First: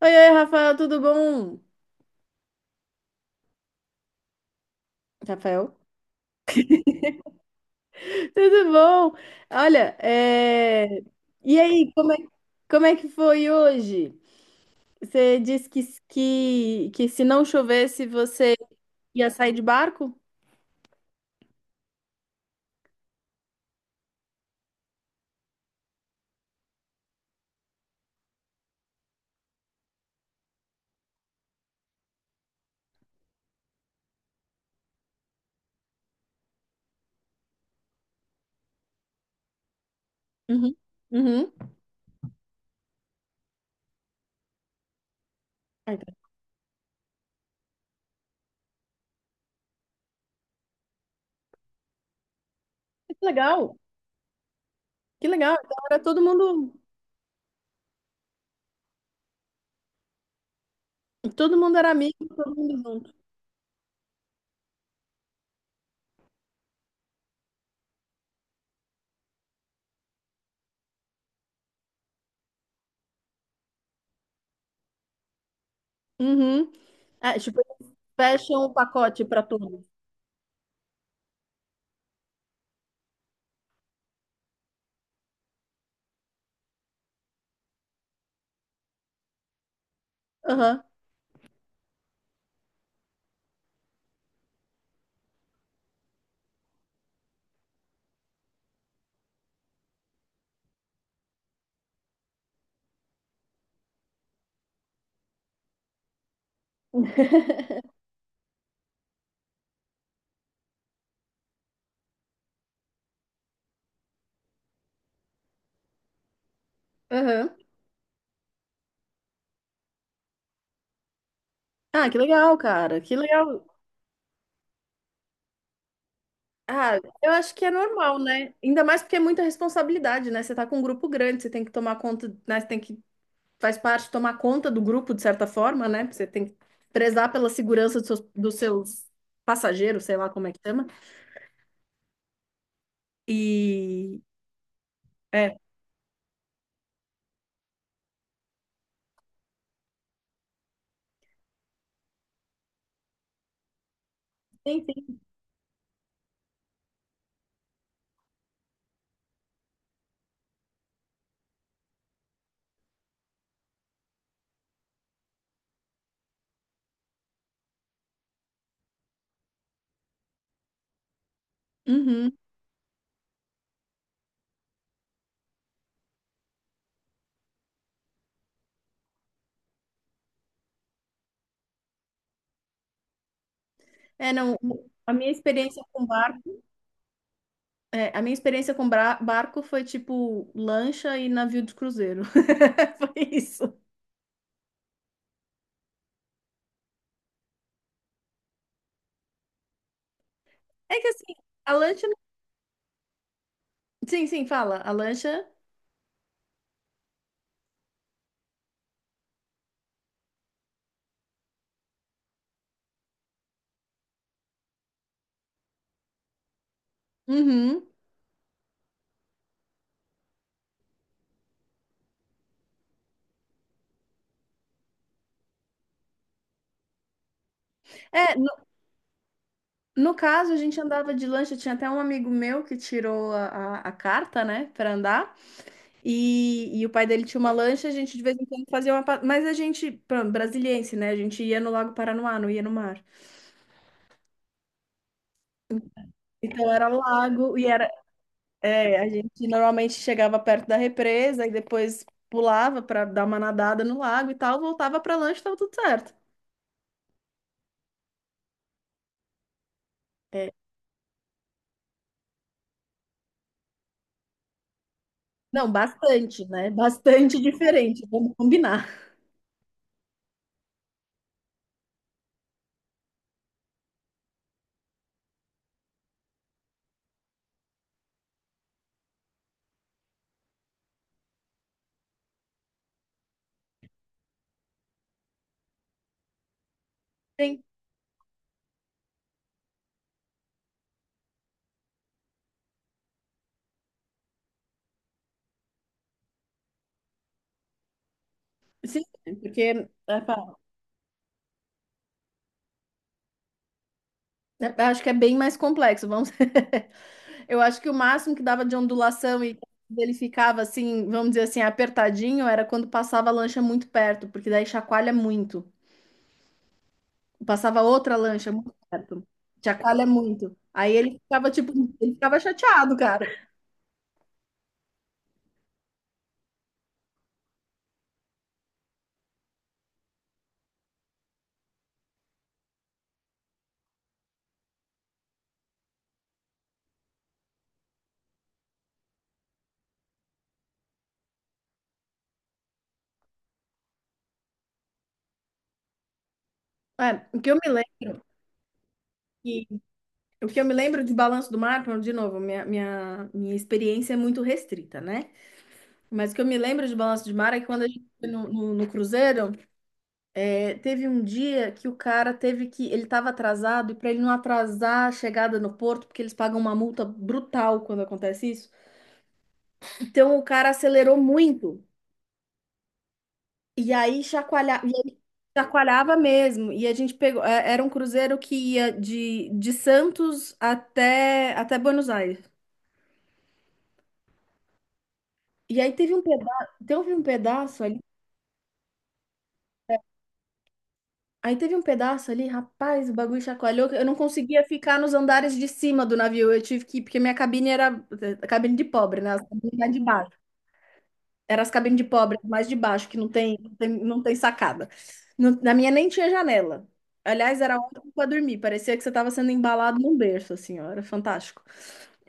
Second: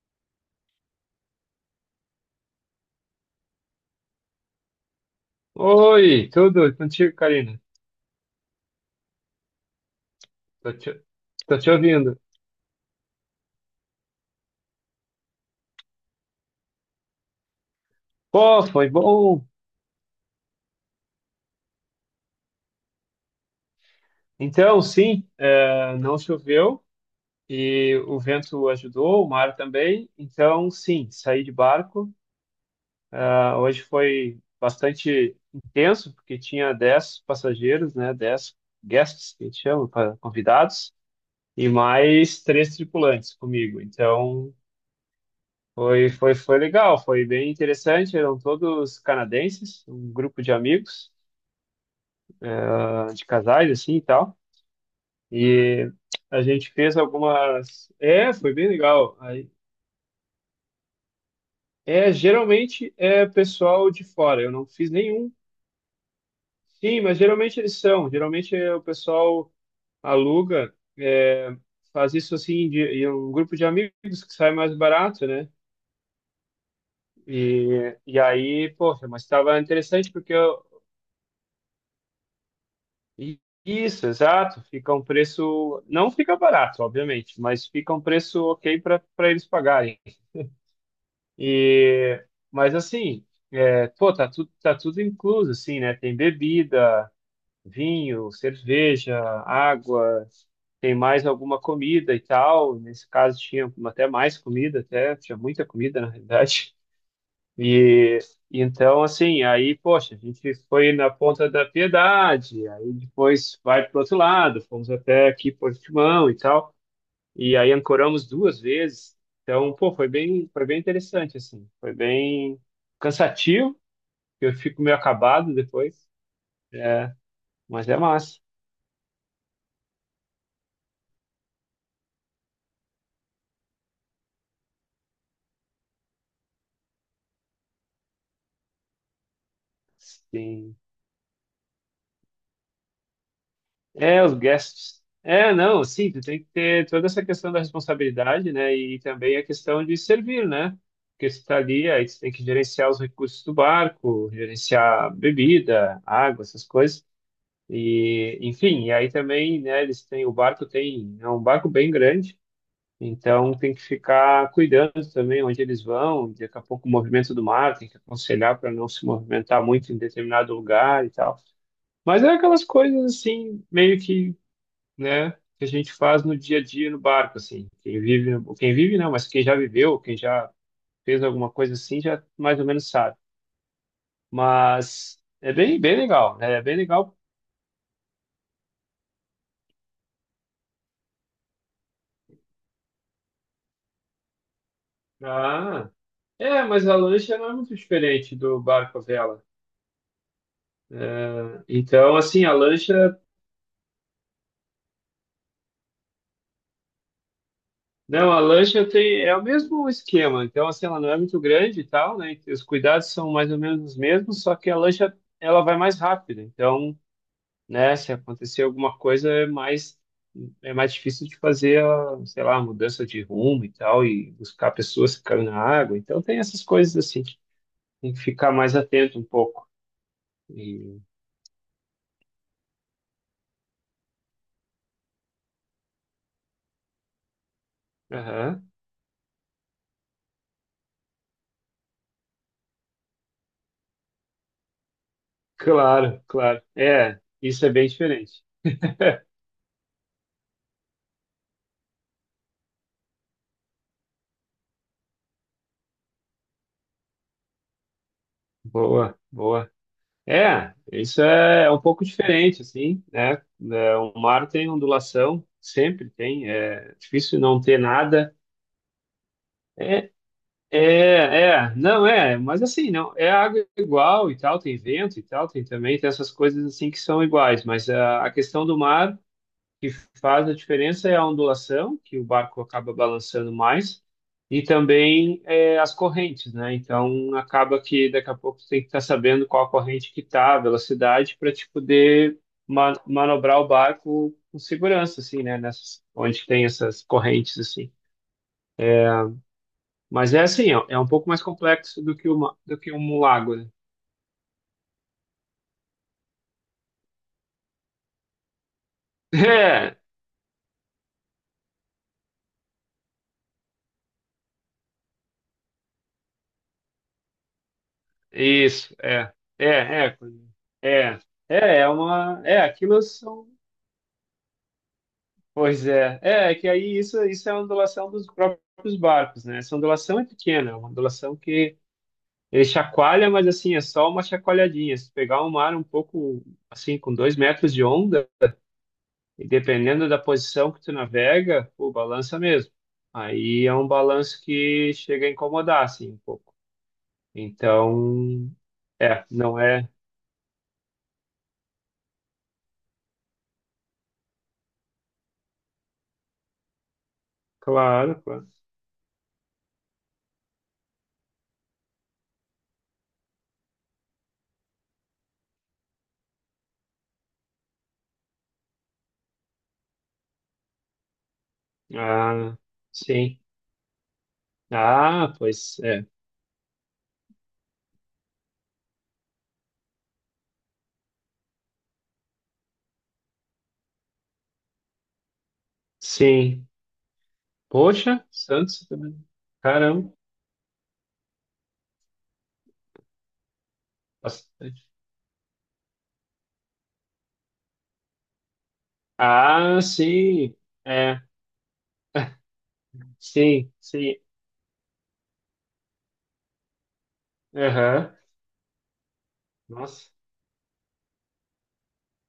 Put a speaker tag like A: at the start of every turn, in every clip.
A: Oi, oi, Rafael, tudo bom? Rafael,
B: Oi, tudo e contigo, Karina?
A: tudo bom? Olha,
B: Tô te, Tô
A: e
B: te
A: aí,
B: ouvindo.
A: como é que foi hoje? Você disse que se não chovesse você
B: Pô, foi
A: ia
B: bom.
A: sair de barco?
B: Então, sim, não choveu e o vento ajudou, o mar também. Então, sim, saí de barco. Ah, hoje foi bastante intenso, porque tinha 10 passageiros, né? 10 guests, que a gente chama,
A: Uhum.
B: convidados,
A: Uhum.
B: e mais três tripulantes comigo. Então,
A: Ah, então,
B: foi legal, foi bem interessante. Eram todos canadenses, um grupo de amigos. Ah,
A: que
B: de casais,
A: legal,
B: assim e tal.
A: que legal. Então
B: E
A: era
B: a gente fez algumas. É, foi bem legal. Aí,
A: todo mundo era amigo, todo mundo
B: geralmente
A: junto.
B: é pessoal de fora, eu não fiz nenhum. Sim, mas geralmente eles são. Geralmente o pessoal aluga, faz isso assim, em um grupo de amigos que sai mais barato, né?
A: Uhum. Ah, tipo, eles
B: E, e
A: fecham
B: aí,
A: o
B: poxa, mas
A: pacote para
B: estava
A: todos.
B: interessante porque eu. Isso, exato. Fica um preço. Não fica barato, obviamente, mas fica um preço ok para eles pagarem.
A: Aham,
B: E, mas assim, pô, tá tudo incluso, assim, né? Tem bebida, vinho, cerveja, água, tem mais alguma comida e tal. Nesse caso tinha até mais comida, até tinha muita comida, na realidade. E então, assim, aí, poxa, a gente foi na Ponta da Piedade, aí depois vai pro outro lado, fomos até aqui Portimão e tal.
A: aham.
B: E aí ancoramos duas vezes. Então, pô, foi bem interessante, assim. Foi
A: Ah, que legal,
B: bem
A: cara, que legal.
B: cansativo, eu fico meio acabado depois.
A: Ah,
B: É,
A: eu acho que é
B: mas é
A: normal,
B: massa.
A: né? Ainda mais porque é muita responsabilidade, né? Você tá com um grupo grande, você tem que tomar conta, né? Faz parte, tomar conta do grupo de certa forma, né? Você tem que prezar pela segurança dos dos seus passageiros, sei lá como é que
B: Sim.
A: chama. E,
B: É, os guests. É,
A: é,
B: não, sim, tu tem que ter toda essa questão da responsabilidade, né? E também a questão de servir, né? Porque você tá ali, aí você tem que gerenciar os recursos do barco,
A: sim,
B: gerenciar
A: sim.
B: bebida, água, essas coisas. E, enfim, e aí também, né, eles têm, o barco tem, é um barco bem grande. Então, tem que ficar cuidando também onde eles vão. Daqui a pouco, o movimento do mar, tem que aconselhar para não se movimentar muito em determinado lugar e tal. Mas é
A: Uhum.
B: aquelas coisas assim, meio que, né, que a gente faz no dia a dia no barco, assim. Quem vive não, mas quem já viveu, quem já fez alguma coisa assim, já mais ou menos sabe.
A: É, não, a
B: Mas
A: minha
B: é bem,
A: experiência
B: bem
A: com
B: legal, né? É
A: barco,
B: bem legal.
A: a minha experiência com barco foi tipo lancha e navio de cruzeiro. Foi isso.
B: Ah, é, mas a lancha não é muito diferente do barco à vela.
A: É que assim,
B: É,
A: a lancha,
B: então, assim, a lancha
A: sim, sim, fala, a lancha,
B: Não, a lancha tem, é o mesmo esquema, então assim, ela não é muito grande e tal, né? Os cuidados são mais ou menos os mesmos, só que a lancha ela vai mais rápido, então,
A: uhum.
B: né, se acontecer alguma coisa é mais difícil de fazer a, sei lá, a mudança de rumo e tal, e buscar pessoas que caem na água, então tem essas coisas assim, tem que
A: É,
B: ficar mais atento um pouco.
A: no caso, a gente
B: E,
A: andava de lancha, tinha até um amigo meu que tirou a carta, né, para andar, e o pai dele tinha uma lancha, a gente de vez em
B: aham,
A: quando fazia uma... Mas a gente, pronto, brasiliense, né, a gente ia no Lago Paranoá, não ia no mar.
B: claro, claro,
A: Então era
B: é,
A: lago,
B: isso
A: e
B: é bem
A: era...
B: diferente.
A: É, a gente normalmente chegava perto da represa, e depois pulava para dar uma nadada no lago e tal, voltava para lancha e tava tudo certo.
B: Boa, boa.
A: É,
B: É um pouco diferente, assim, né? É, o mar tem ondulação,
A: não,
B: sempre
A: bastante,
B: tem,
A: né,
B: é difícil
A: bastante
B: não ter
A: diferente, vamos
B: nada.
A: combinar.
B: É, é, não é, mas assim, não, é água igual e tal, tem vento e tal, tem também, tem essas coisas assim que são iguais, mas a questão do mar que faz a diferença é a ondulação, que o barco acaba balançando mais, e também é, as correntes, né? Então,
A: Sim,
B: acaba que daqui a pouco você tem que estar sabendo qual a corrente que está, a velocidade, para te poder manobrar o barco com segurança, assim, né? Nessas, onde tem essas correntes, assim.
A: sim, porque... é,
B: Mas é assim, ó, é um pouco mais complexo do que uma, do que um lago, né?
A: né, acho que é bem mais complexo, vamos. Eu acho que o máximo que dava de ondulação e ele ficava assim, vamos dizer assim, apertadinho, era quando passava a lancha muito perto, porque daí chacoalha muito. Passava outra
B: É,
A: lancha muito
B: isso,
A: perto,
B: é, é,
A: chacoalha
B: é,
A: muito. Aí ele
B: é,
A: ficava tipo,
B: é
A: ele ficava
B: uma, é,
A: chateado,
B: aquilo
A: cara.
B: são Pois é, isso é a ondulação dos próprios barcos, né? Essa ondulação é pequena, é uma ondulação que ele chacoalha, mas assim, é só uma chacoalhadinha. Se pegar um mar um pouco, assim, com 2 metros de onda, e dependendo da posição que tu navega, pô balança mesmo. Aí é um balanço que chega a incomodar, assim, um pouco.
A: É, lembro,
B: Então, é, não
A: que,
B: é,
A: o que eu me lembro de Balanço do Mar, de novo, minha experiência é muito restrita, né? Mas o que eu me lembro de Balanço do Mar é que quando a gente
B: claro,
A: foi no,
B: claro.
A: no no cruzeiro. É, teve um dia que o cara teve que. Ele estava atrasado, e para ele não atrasar a chegada no porto, porque eles pagam uma multa brutal quando acontece isso. Então o cara acelerou muito.
B: Ah, sim.
A: E aí chacoalhava, e ele
B: Ah, pois é.
A: chacoalhava mesmo. E a gente pegou. É, Era um cruzeiro que ia de Santos até Buenos Aires. E aí
B: Sim,
A: teve um pedaço,
B: Poxa, Santos também. Caramba,
A: aí teve um pedaço ali, rapaz, o bagulho chacoalhou. Eu não conseguia
B: bastante.
A: ficar nos andares de cima do navio. Eu tive que ir, porque minha cabine era a cabine de pobre, né? As cabines
B: Ah,
A: mais de baixo.
B: sim. É,
A: Era as cabines de pobre, mais de baixo, que
B: sim, sim.
A: não tem sacada. Na minha nem tinha janela. Aliás, era ótimo
B: Aham.
A: para dormir. Parecia que você estava sendo embalado
B: Nossa.
A: num berço, assim, ó. Era fantástico.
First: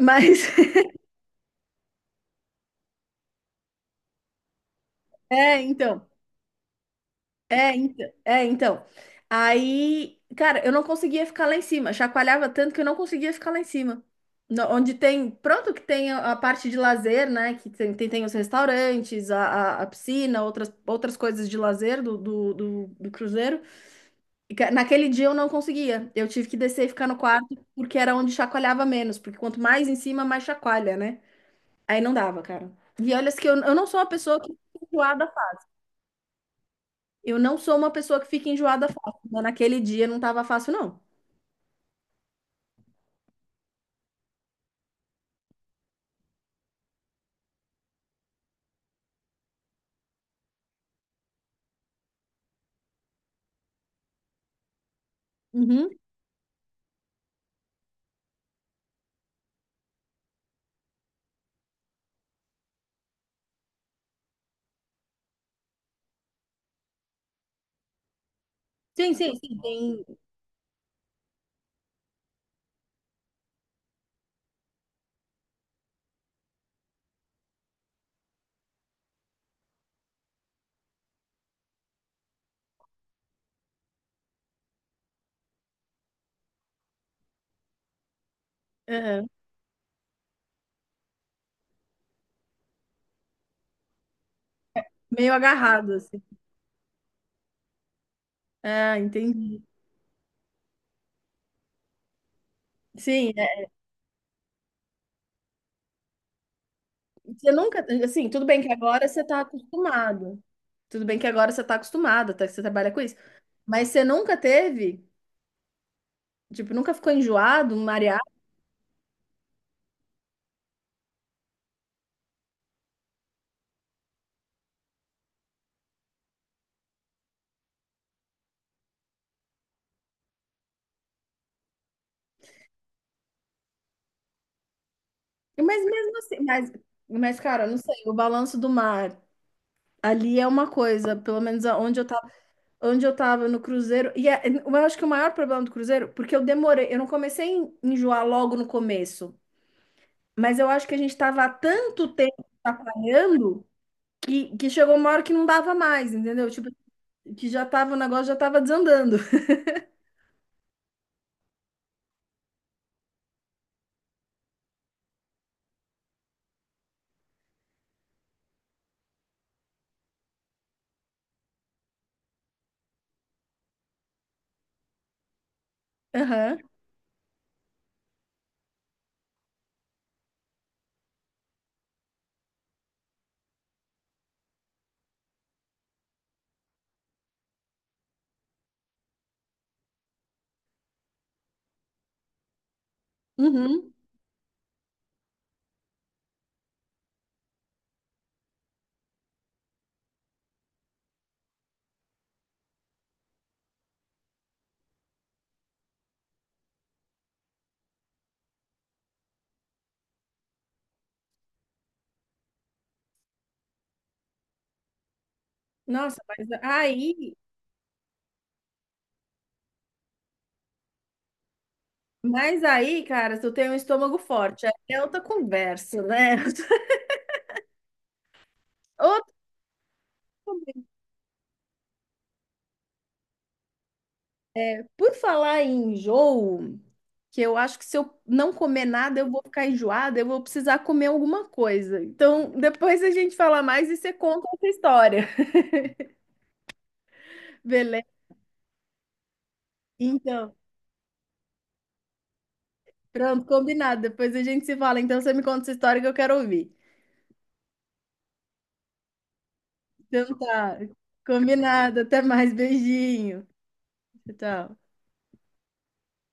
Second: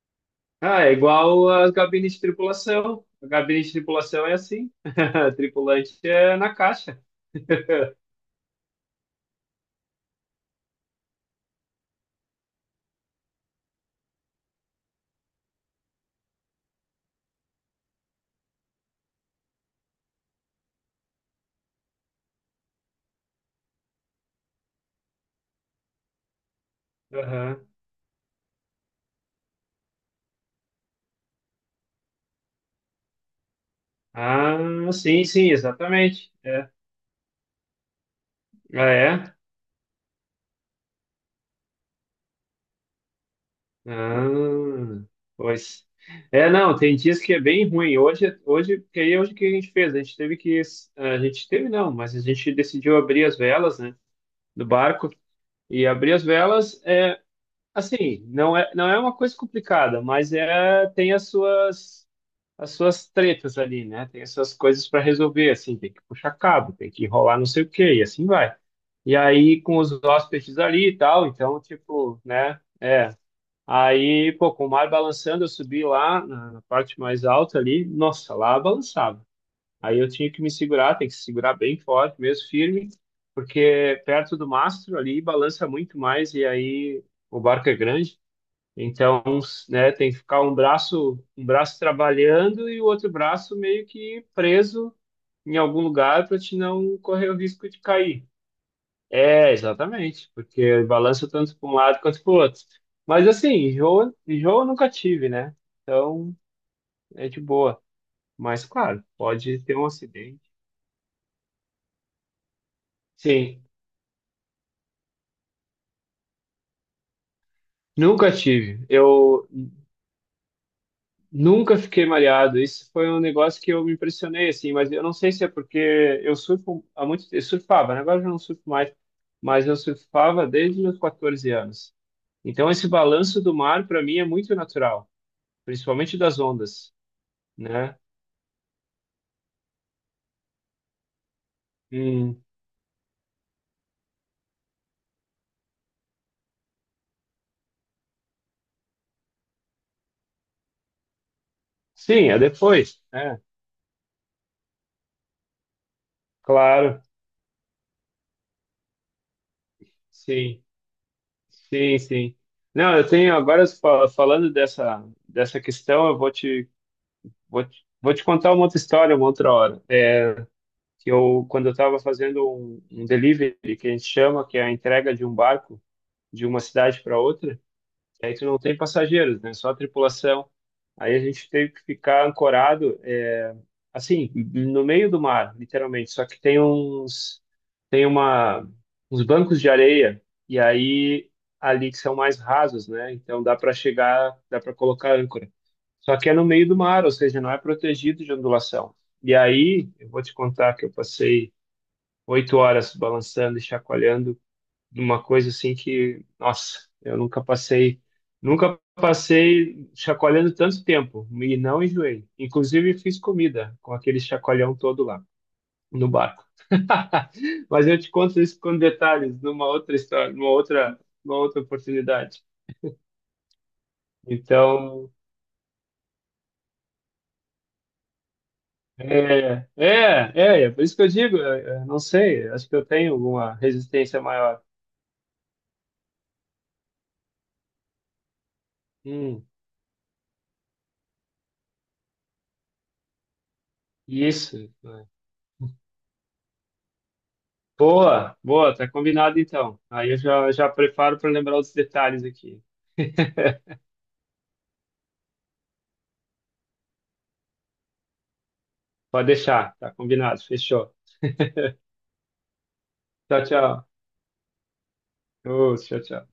A: Mas,
B: Ah, é igual as gabines de tripulação. A gabine de tripulação é assim.
A: é,
B: Tripulante
A: então.
B: é na caixa.
A: É, então. Aí, cara, eu não conseguia ficar lá em cima. Chacoalhava tanto que eu não conseguia ficar lá em cima. Onde tem, pronto, que tem a parte de lazer, né? Que tem os restaurantes, a piscina, outras, outras coisas de lazer do cruzeiro. E, naquele dia eu não conseguia. Eu tive que descer e ficar no quarto,
B: Aham.
A: porque era onde chacoalhava menos. Porque quanto mais em cima, mais chacoalha, né? Aí não dava, cara. E olha que
B: Ah, sim, sim, exatamente. É.
A: eu não sou uma pessoa que fica
B: Ah,
A: enjoada fácil,
B: é?
A: mas naquele dia não estava fácil, não.
B: Ah, pois. É, não, tem dias que é bem ruim. Hoje, porque aí é hoje o que a gente fez? A gente teve não, mas a gente decidiu abrir as velas, né, do barco. E
A: Uhum.
B: abrir as velas é, assim, não é uma coisa complicada, mas é, tem as suas tretas ali, né? Tem as suas coisas para resolver, assim, tem que puxar cabo, tem que enrolar não sei o quê, e assim vai.
A: Sim,
B: E
A: sim, sim,
B: aí com os
A: bem,
B: hóspedes ali e tal, então, tipo, né? Aí, pô, com o mar balançando, eu subi lá na, na parte mais alta ali. Nossa, lá balançava. Aí eu tinha que me segurar, tem que se segurar bem forte, mesmo firme, porque perto do mastro ali balança muito mais e aí o barco é grande. Então,
A: aham,
B: né, tem que ficar um braço trabalhando e o outro braço meio que preso
A: meio
B: em algum
A: agarrado, assim.
B: lugar para te não correr o risco de cair.
A: Ah,
B: É,
A: entendi.
B: exatamente, porque balança tanto para um lado quanto para o outro. Mas
A: Sim,
B: assim,
A: é.
B: enjoo eu nunca tive, né? Então é de
A: Você
B: boa.
A: nunca, assim, tudo bem
B: Mas
A: que
B: claro,
A: agora você está
B: pode ter um acidente.
A: acostumado. Tudo bem que agora você está acostumado, até que você trabalha com isso.
B: Sim,
A: Mas você nunca teve, tipo, nunca ficou enjoado, mareado.
B: nunca tive. Eu nunca fiquei mareado. Isso foi um negócio que eu me impressionei, assim, mas eu não sei se é porque eu surfo há muito tempo. Eu surfava, né? Agora eu já não surfo mais, mas eu surfava desde os meus 14 anos. Então esse balanço do mar, para mim, é muito natural,
A: Mas
B: principalmente
A: mesmo assim,
B: das ondas,
A: mas cara, eu não sei,
B: né?
A: o balanço do mar ali é uma coisa, pelo menos
B: Hum,
A: onde eu tava no cruzeiro. Eu acho que o maior problema do cruzeiro, porque eu demorei, eu não comecei a enjoar logo no começo, mas eu acho que a gente tava há tanto
B: Sim, é
A: tempo
B: depois. É,
A: atrapalhando que chegou uma hora que não dava mais, entendeu? Tipo,
B: claro.
A: que já tava, o negócio já tava desandando.
B: Sim, sim, sim. Não, eu tenho agora falando dessa dessa questão, eu vou te vou te, vou te contar uma outra história, uma outra hora. É, que eu quando eu estava fazendo um delivery que a gente chama, que é a entrega de um barco de
A: Aham.
B: uma cidade para outra. E aí tu não tem passageiros, né? Só a tripulação. Aí a gente teve que ficar ancorado, é, assim, no meio do mar, literalmente. Só que tem uns, tem uma, uns bancos de areia e aí ali que são mais rasos, né? Então dá para
A: Uhum.
B: chegar, dá para colocar âncora. Só que é no meio do mar, ou seja, não é protegido de ondulação. E aí, eu vou te contar que eu passei 8 horas balançando e chacoalhando uma coisa assim que, nossa, eu nunca passei, nunca passei chacoalhando tanto tempo e não enjoei. Inclusive fiz comida com aquele chacoalhão todo lá no
A: Nossa,
B: barco.
A: mas aí,
B: Mas eu te conto isso com detalhes numa outra história, numa outra oportunidade.
A: mas aí, cara, se eu tenho um estômago forte, aí é
B: Então,
A: outra conversa, né?
B: é
A: Outra...
B: por isso que eu digo, não sei, acho que eu tenho alguma resistência maior.
A: Por falar em enjoo, que eu acho que se eu não comer nada, eu vou
B: Hum,
A: ficar enjoada, eu vou precisar comer alguma coisa. Então, depois a gente fala mais e você conta essa
B: isso. Né?
A: história, beleza?
B: Boa, boa, tá combinado então. Aí eu já,
A: Então,
B: já preparo para lembrar os detalhes aqui.
A: pronto, combinado. Depois a gente se fala. Então, você me conta essa história que eu quero ouvir.
B: Pode deixar, tá
A: Então,
B: combinado,
A: tá,
B: fechou.
A: combinado. Até mais,
B: Tchau,
A: beijinho.
B: tchau.
A: Tchau.
B: Ô, tchau, tchau.